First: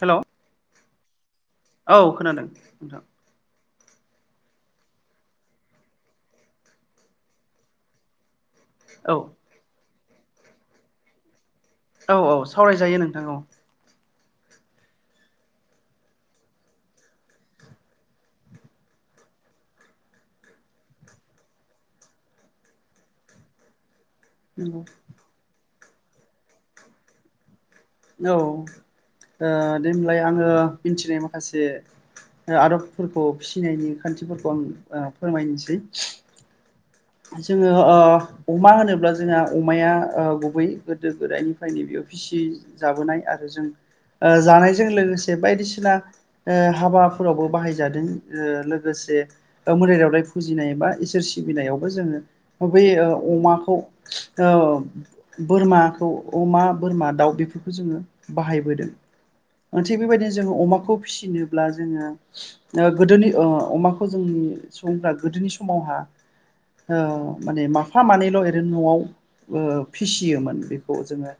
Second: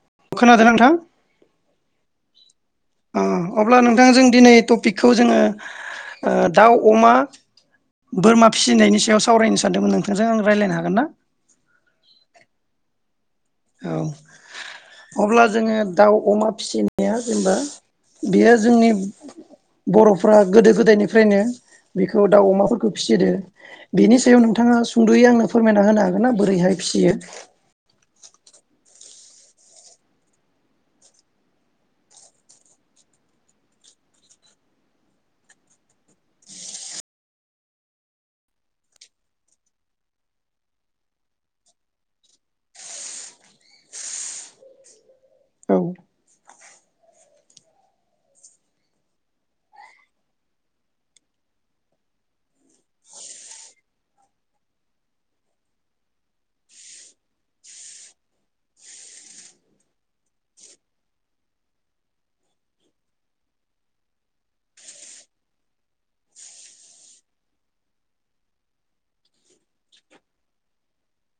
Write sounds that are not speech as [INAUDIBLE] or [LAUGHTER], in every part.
हेल' खोनादों नोंथां [INAUDIBLE] औ खोनादों नोंथां। ओ अब्ला नोंथांजों दिनै टपिकखौ जोङो ओ दाउ अमा बोरमा फिसिनायनि औ सायाव सावरायनो सानदोंमोन आं नोंजों आं रायलायनो हागोन ना? औ औ सावरायजायो नोंथां औ औ अब्ला जोङो दाउ अमा फिसिनाया जेनेबा बेयो जोंनि बर'फ्रा गोदो गोदायनिफ्रायनो बेखौ दाउ अमाफोरखौ फिसिदो बेनि सायाव नोंथाङा नंगौ सुंद'यै आंनो फोरमायना ना होनो हागोन ना बोरैहाय फिसियो औ ओ दे होनबालाय आङो मिथिनाय माखासे आदबफोरखौ फिसिनायनि खान्थिफोरखौ आं ओ फोरमायनोसै जोङो ओ अमा होनोब्ला जोंहा अमाया ओ गुबै गोदो गोदायनिफ्रायनो बेयाव फिसि जाबोनाय आरो जों ओ जानायजों लोगोसे [UNINTELLIGIBLE] औ बायदिसिना ओ हाबाफोरावबो बाहायजादों ओ लोगोसे मोदाय दावदाय फुजिनाय बा इसोर सिबिनायाव जोङो बे ओ अमाखौ ओ बोरमाखौ अमा बोरमा दाउ बेफोरखौ जोङो बाहायबोदों थिग बेबायदिनो जोङो अमाखौ फिसिनोब्ला जोङो ओ गोदोनि ओ अमाखौ जोंनि सुबुंफ्रा गोदोनि समावहा ओ माने माफा मानैल' ओरैनो न'आव ओ फिसियोमोन बेखौ जोङो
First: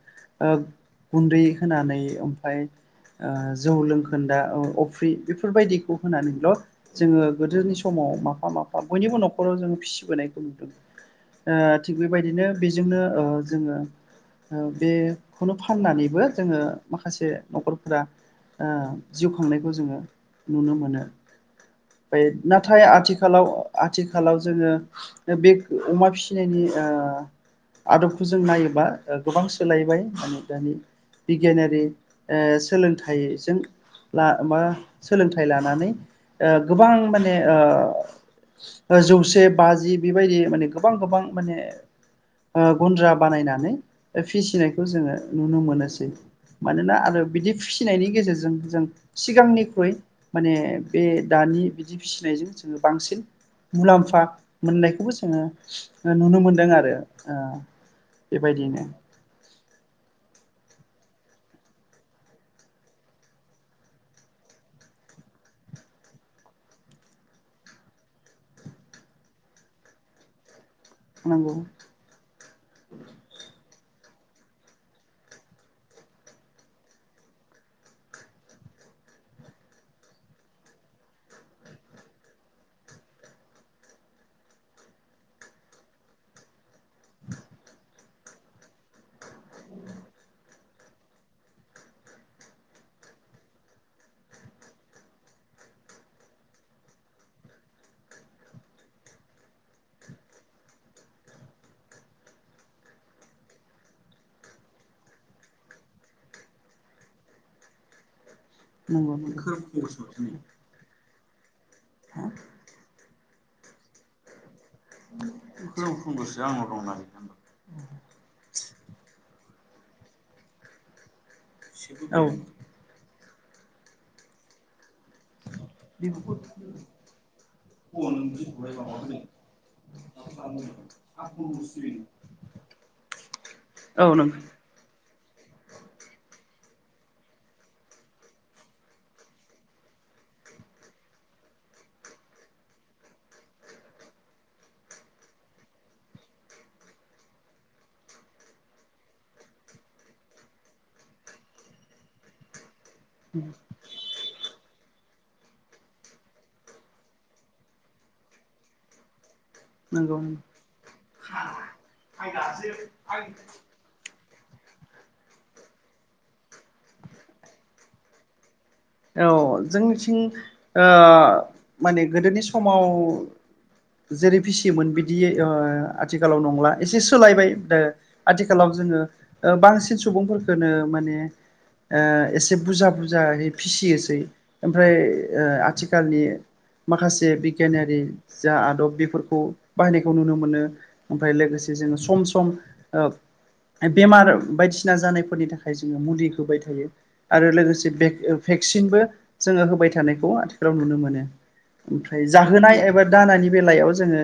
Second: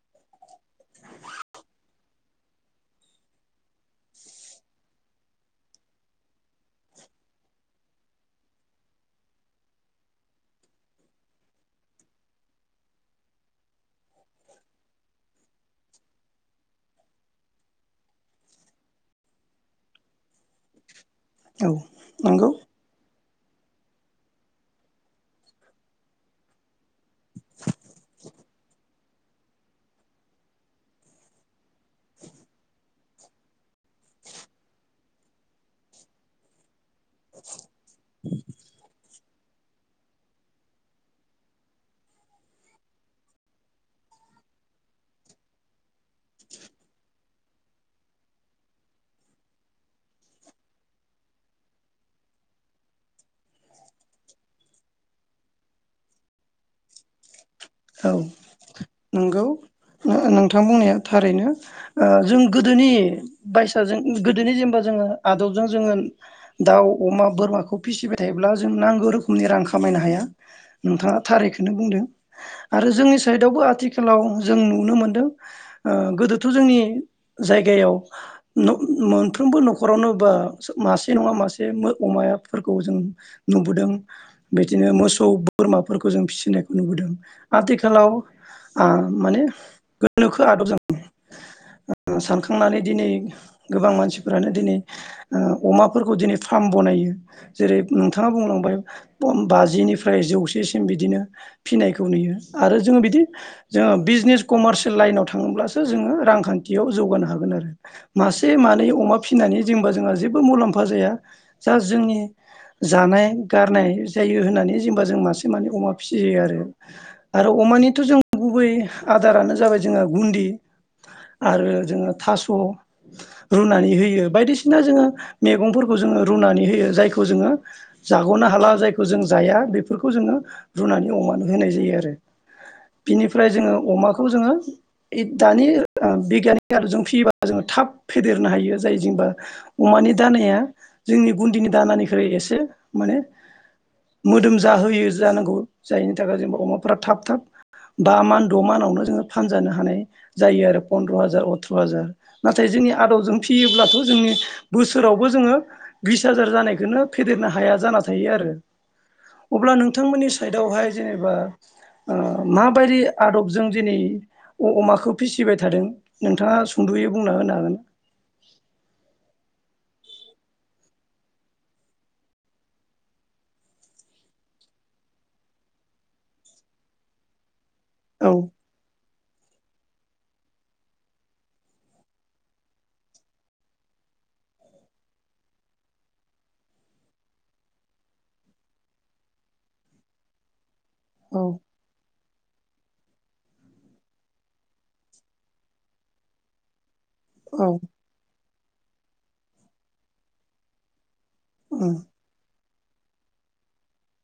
ओ गुन्दै होनानै ओमफाय ओ जौ लोंखोन्दा अफ्रि बेफोरबायदिखौ होनानैल' जोङो गोदोनि समाव माफा माफा बयनिबो न'खराव जोङो फिसिबोनाय ओ थिग बेबायदिनो बेजोंनो ओ जोङो बेखौनो फाननानैबो जोङो माखासे न'खरफोरा ओ जिउ खांनायखौ जोङो नुनो मोनो औ [UNINTELLIGIBLE] नंगौ नाथाय आथिखाल खालाव आथिखालाव जोङो बे अमा फिसिनायनि ओ आदबखौ जों नायोबा गोबां सोलायबाय माने दानि बिगियानारि ओ सोलोंथाइजों ला मा सोलोंथाइ लानानै ओ गोबां माने ओ जौसे बाजि बेबायदि माने गोबां गोबां माने ओ गुन्द्रा बानायनानै फिसिनायखौ जोङो नुनो मोनोसै मानोना आरो बिदि फिसिनायनि गेजेरजों जों सिगांनिख्रुइ माने बे दानि बिदि फिसिनायजों जोङो बांसिन मुलाम्फा मोननायखौबो जोङो नुनो मोनदों आरो ओ औ बेबायदिनो नंगौ नोंथां बुंनाया थारैनो ओ जों गोदोनि बायसाजों गोदोनि जेनेबा जोङो आदबजों जोङो दाउ अमा बोरमाखौ फिसिबाय थायोब्ला जों नांगौ रोखोमनि रां खामायनो हाया नोंथाङा नंगौ थारैखौनो बुंदों आरो जोंनि साइडआवबो आथि आथिखालाव जों नुनो मोनदों ओ गोदोथ' जोंनि जायगायाव मोनफ्रोमबो न'खरावनो बा मासे नङा मासे अमाफोरखौ जों नुबोदों बिदिनो मोसौ बोरमाफोरखौ जों फिसिनायखौ नुबोदों। आथिखालाव आं माने गोनोखो आदबजों सानखांनानै दिनै गोबां मानसिफोरानो दिनै अमाफोरखौ दिनै फार्म बनायो जेरै नोंथाङा बुंलांबाय बाजिनिफ्राय जौसेसिम बिदिनो फिनाय खौ नुयो आरो जों बिदि जो बिजनेस कमारसियेल लाइनाव थाङोब्लासो जोङो रांखान्थियाव जौगानो हागोन आरो। मासे मानै नंगौ अमा नंगौ फिसिनानै जेनबा जोंहा जेबो मुलाम्फा जाया। जा जोंनि जानाय गारनाय जायो होननानै होनबा जों मासे मानै अमा फिसियो आरो। आरो अमानिथ' जों गुबै आदारानो जाबाय जोङो गुन्दि आरो जोङो औ थास' रुनानै होयो बायदिसिना जोङो मैगंफोरखौ जोङो रुनानै होयो जायखौ जोङो जाग'नो हाला जायखौ जों जाया बेफोरखौ जोङो रुनानै अमानो होनाय जायो आरो बिनिफ्राय जोङो औ नंगौ अमाखौ जोङो इद दानि बिगियान आलुजों फियोबा जोङो थाब फेदेरनो हायो जाय जेनेबा अमानि दानाया जोंनि गुन्दिनि दानानिख्रुइ एसे माने मोदोम जाहोयो जानांगौ जाय जा अमाफ्रा थाब थाब बा मान द' मानावनो जोंङो फानजानो हानाय जायो आरो पन्द्र हाजार अथ्र' हाजार नाथाय जोंनि आदबजों फियोब्लाथ' जोंनि बोसोरावबो जोङो बिस हाजार जानायखौनो फेदेरनो हाया जाना थायो आरो‌। अब्ला नंगौ नोंथांमोननि साइडआवहाय एबा ओ माबायदि आदबजों दिनै अमाखौ फिसिबाय थादों नोंथाङा सुंद'यै बुंना होनो हागोन। औ जोंनिथिं ओ माने गोदोनि समाव जेरै फिसियोमोन बिदि ओ आथिखालाव नंला एसे सोलायबाय। दा औ आथिखालाव जोङो ओ बांसिन सुबुंफोरखौनो माने एसे बुरजा बुरजायै फिसियोसै ओमफ्राय ओ आथिखालनि माखासे बिगियानारि जा आदब बेफोरखौ बाहायनायखौ नुनो मोनो। ओमफ्राय औ लोगोसे जोङो सम सम ओ बेमार बायदिसिना जानायफोरनि थाखाय जोङो मुलि होबाय थायो। आरो औ लोगोसे बे सिनबो जोङो होबाय थानायखौ आथिखालाव नुनो मोनो। ओमफ्राय जाहोनाय एब एबा दानानि बेलायाव जोङो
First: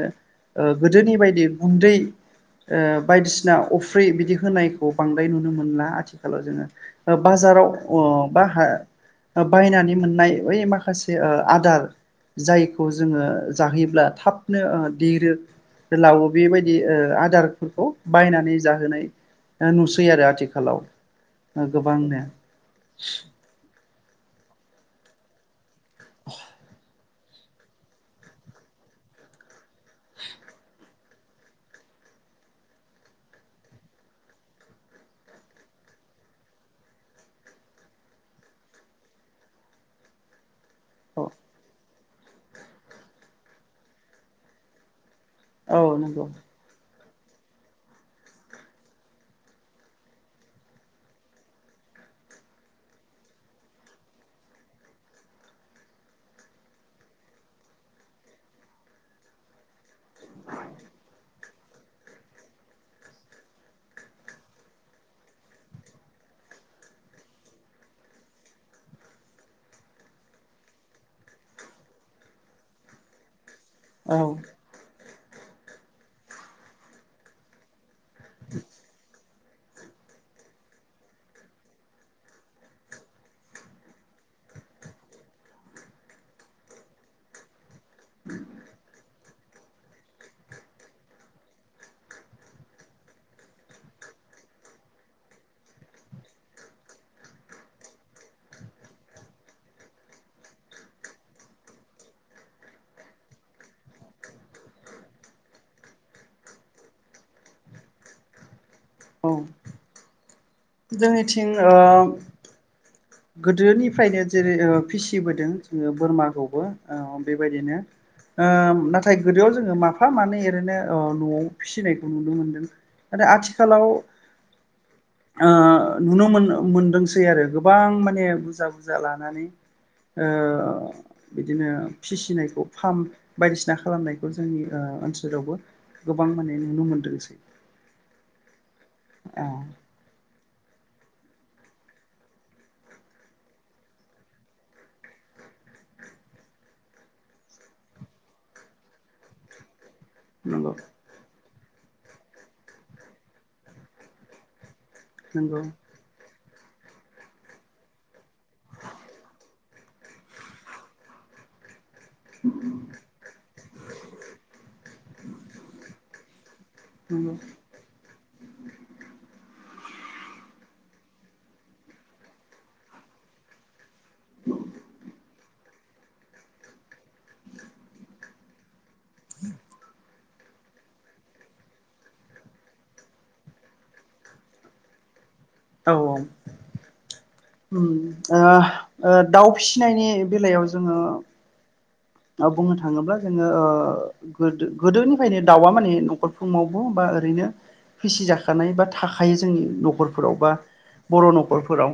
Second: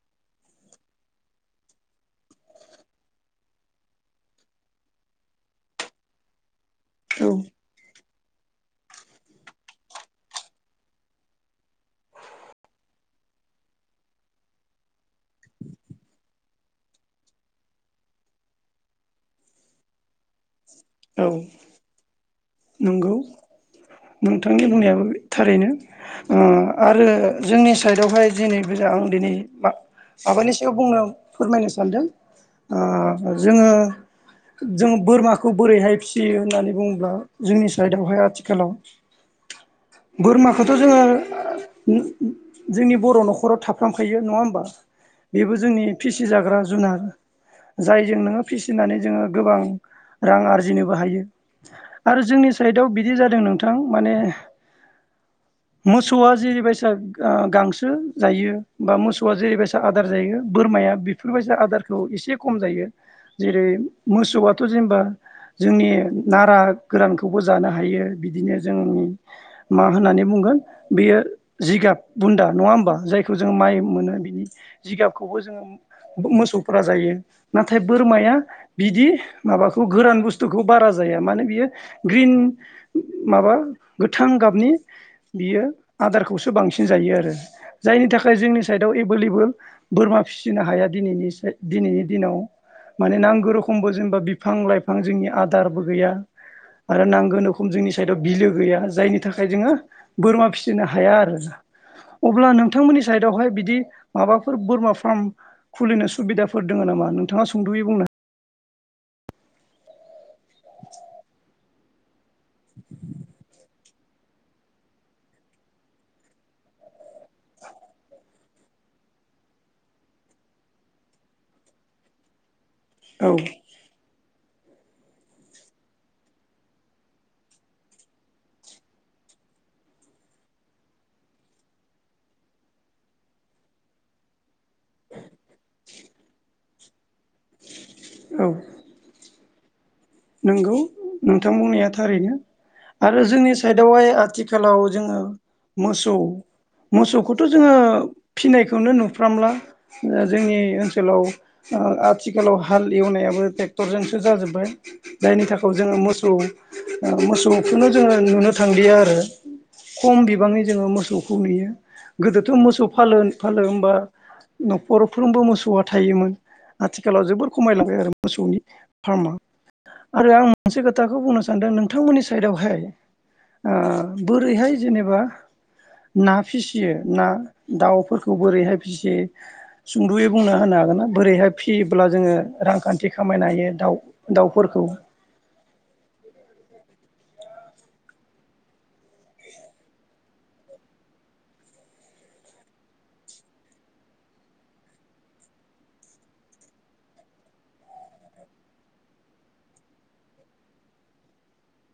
ओ गोदोनि बायदि गुन्दै ओ बायदिसिना अफ्रि बिदि होनायखौ बांद्राय नुनो मोनला आथिखालाव जोङो। औ बाजाराव अ बा हा बायनानै मोननाय बै माखासे आदार जायखौ जोङो जाहोयोब्ला थाबनो देरो लावो बेबायदि आदारफोरखौ बायनानै जाहोनाय नुसै आरो आथिखालाव। गोबांनो नोंगौ। नोंथांनि बुंनायाबो थारैनो। ओ आरो जोंनि साइडआवहाय दिनैबोजा आं दिनै माबानि सायाव बुंनो फोरमायनो सानदों ओ जोङो जों बोरमाखौ बोरैहाय फियो होननानै बुङोब्ला जोंनि साइडआवहाय आथिखालाव बोरमा खौथ' जोङो औ जोंनि बर' न'खराव थाफ्रामखायो नङा होमबा? बेबो औ जोंनि नंगौ फिसिजाग्रा जुनार जायजों नोङो फिसिनानै जोङो गोबां रां आरजिनोबो हायो। आरो जोंनि साइडआव बिदि जादों नोंथां माने मोसौआ जेरैबायसा गांसो जायो बा मोसौआ जेरैबायसा आदार जायो बोरमाया बेफोरबायदि आदारखौ एसे खम जायो जेरै मोसौआथ' जेनेबा जोंनि नारा गोरानखौबो जानो हायो बिदिनो जों मा होननानै बुंगोन बेयो जिगाब बुन्दा नङा होमबा जायखौ ज जों माइ मोनो औ बिनि जिगाब खौबो जोङो मोसौफोरा जायो नाथाय बोरमाया बिदि माबाखौ गोरान बुस्थुखौ बारा जाया मानो बियो ग्रिन माबा गोथां गाबनि बियो आदारखौसो बांसिन जायो आरो जायनि थाखाय जोंनि साइडआव एभेलेबोल बोरमा फिसिनो हायानैनि दिनैनि दिनाव माने नांगौ रोखमबो जेनेबा बिफां लाइफां जोंनि आदारबो गैया आरो नांगोन रोखम जोंनि साइदआव बिलो गैया जायनि थाखाय जोङो बोरमा फिसिनो हाया आरो अब्ला नोंथांमोननि साइदआवहाय बिदि माबाफोर बोरमा फार्म खुलिनो सुबिदाफोर दङ' नामा नोंथाङा सुंद'यै बुंनो औ। जोंनिथिं ओ [INAUDIBLE] गोदोनिफ्रायनो जेरै ओ फिसिबोदों जोङो बोरमाखौबो ओ बेबायदिनो ओ नाथाय गोदोआव जोङो माफा मानै ओरैनो ओ न'आव फिसिनायखौ नुनो मोनदों आरो औ आथिखालाव ओ नुनो मोनदों मोनदोंसै आरो गोबां माने बुरजा बुरजा लानानै ओ बिदिनो फिसिनायखौ फार्म बायदिसिना खालामनायखौ जोंनि ओ ओनसोलावबो गोबां माने नुनो मोनदोंसै औ। औ। नंगौ नोंथां बुंनाया थारैनो आरो जोंनि साइडआवहाय आथिखालाव जोङो मोसौ मोसौखौथ' जोङो फिनायखौनो नुफ्रामला जोंनि नंगौ ओनसोलाव ओ आथिखालाव हाल एवनायाबो ट्रेक्टरजोंसो जाजोब्बाय जायनि नंगौ थाखाय जोङो मोसौ मोसौखौनो जोङो नुनो थांलिया आरो खम बिबाङै जोङो मोसौखौ नुयो गोदोथ' मोसौ फालो फालो होमबा न'खरफ्रोमबो मोसौआ थायोमोन आथिखालाव नंगौ जोबोर खमायलांबाय आरो मोसौनि फार्मा। आरो आं मोनसे खोथाखौ बुंनो सानदों नोंथांमोननि साइडावहाय बोरैहाय जेनेबा ना फिसियो ना दाउफोरखौ बोरैहाय फिसियो सुंद'यै बुंना होनो हागोन ना? बोरैहाय फिसियोब्ला जोङो रांखान्थि खामायनो हायो दाउ दाउफोरखौ औ औ दाउ उम ओ ओ फिसिनायनि बेलायाव जोङो बुंनो थाङोब्ला जोङो ओ गो गोदोनिफ्रायनो दाउआ माने न'खर फुङावबो बा ओरैनो फिसिजाखानाय बा थाखायो जोंनि न'खरफोराव बा बर' न'खरफोराव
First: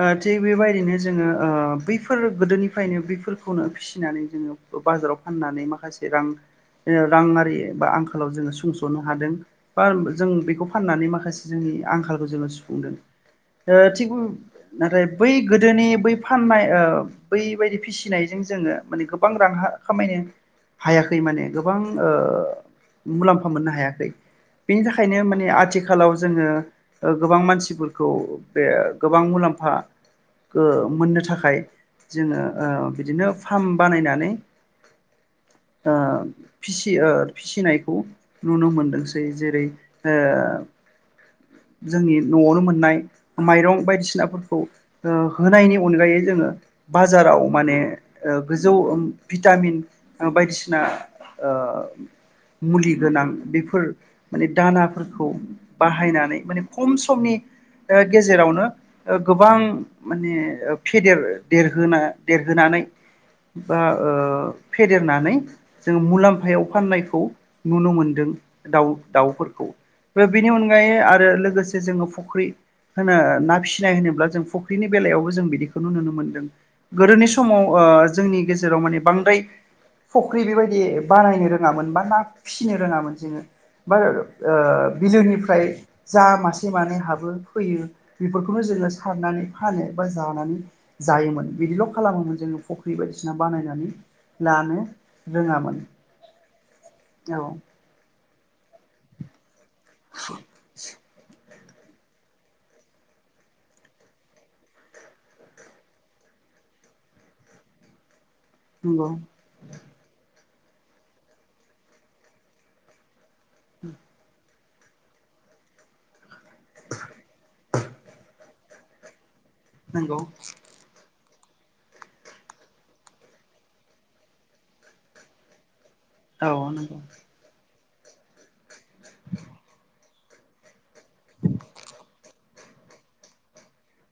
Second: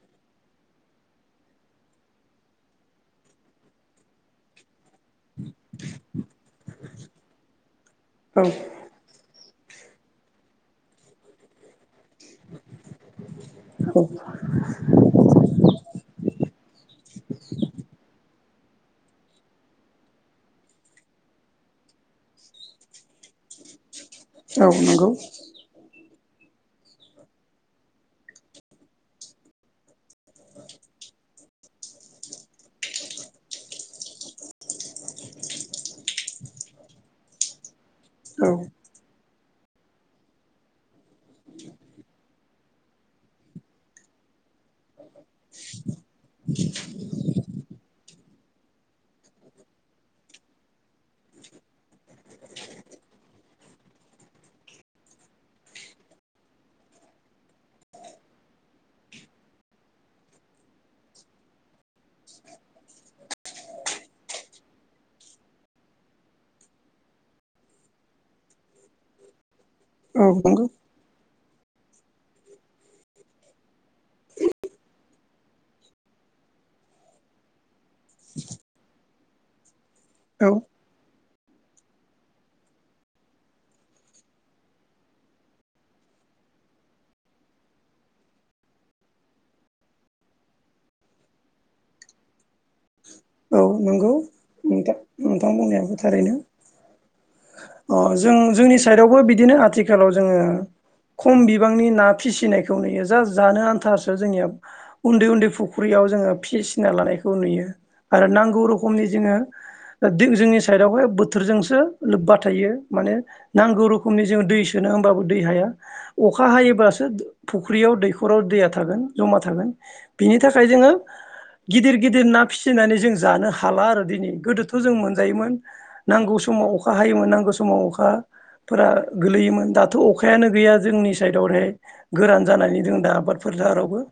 ओ थिग बेबायदिनो जोङो ओ बैफोर गोदोनिफ्रायनो बैफोरखौनो फिसिनानै जोंङो बाजाराव फानानै माखासे रां जोंङो रांङारि बा आं आंखालाव औ जोङो सुंस'नो हादों बा जों बेखौ फाननानै माखासे जोंनि आंखाल खौ जोंङो सुुफुंदों थि नाथाय बै गोदोनि बै फाननाय औ बैबायदि फिसिनाय जोंङो गोबां रां खामायनो हायाखै माने गोबां ओ मुलाम्फा मोननो हायाखै औ बेनि नंगौ थाखायनो माने आथिखालाव जोङो गोबां ओ मानसिफोरखौ बे गोबां मुलाम्फा ओ मोननो थाखाय जोङो ओ बिदिनो फार्मा बानायनानैनाय ओ फिसियो फिसिनाय खौ औ नुनो मोनदों जेरै ओ जोंनि नआवनो मोननाय माइरं बायदिसिनाफोरखौ ओ होनायनि अनगायै जोङो बाजाराव माने ओ गोजौ ओम भिटामिन बायदिसिना ओ मुलि गोनां बेफोर माने दानाफोरखौ बाहायनानै माने खम समनि ओ गेजेरावनो गोबां माने फेदेर देरहोना देरहोनानै बा ओ फेदेरनानै जोङो मुलाम्फायाव फाननायखौ नुनो मोनदों दाउ दाउफोरखौ औ बेनि नंगौ अनगायै आरो लो गोसे जोङो फुख्रि होनो ना फिसिनाय होनोब्ला जों फुख्रिनि बेलायावबो जों बिदिखौ नुनो मोनदों। गोदोनि समाव ओ जोंनि गेजेराव माने बांद्राय फुख्रि औ बेबायदि बानायनो रोङामोन बा ना फिसिनो रोङामोन जोङो बा ओ बिलोनिफ्राय जा मासे मानै हाबो फैयो बेफोरखौनो जोङो सारनानै फानो बा जानानै जायोमोन बिदिल खालामोमोन जोङो फुख्रि बायदिसिना औ बानायनानै नंगौ लानो नोंथां नोंथां रोङामोन बुंनायाबो थारैनो औ अ जों जोंनि साइदावबो बिदिनो आ थिखालाव जोङो खम बि बांनि ना फिसिनायखौ नुयो जास जानो आन्थारसो जोंनिया उन्दै उन्दै फुख्रियाव जोङो फिसिना लानायखौ नुयो आरो नांगौ रोखमनि नंगौ जोङो जोंनि साइदावहाय बोथोरजोंसो लोब्बा थायो माने नांगौ रोखोमनि जों दै जोनो होमबाबो दै हाया अखा हायोबासो फुख्रियाव दैखराव दैया था गोन जमा थागोन नंगौ बिनि थाखाय जोङो गिदिर गिदिर ना फिसि नानै जों जानो हाला आरो दिनै गोदोथ जों मोनजायोमोन। नांगौ औ समाव अखा नंगौ हायोमोन नांगौ समाव अखा खा फोरा गोलैयोमोन दाथ अ खायानो गैया जोंनि साइदावहाय गोरान जानानै जों दा आबाद फोथारावबो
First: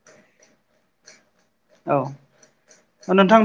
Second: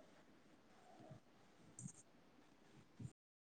औ ओ नोंथां बि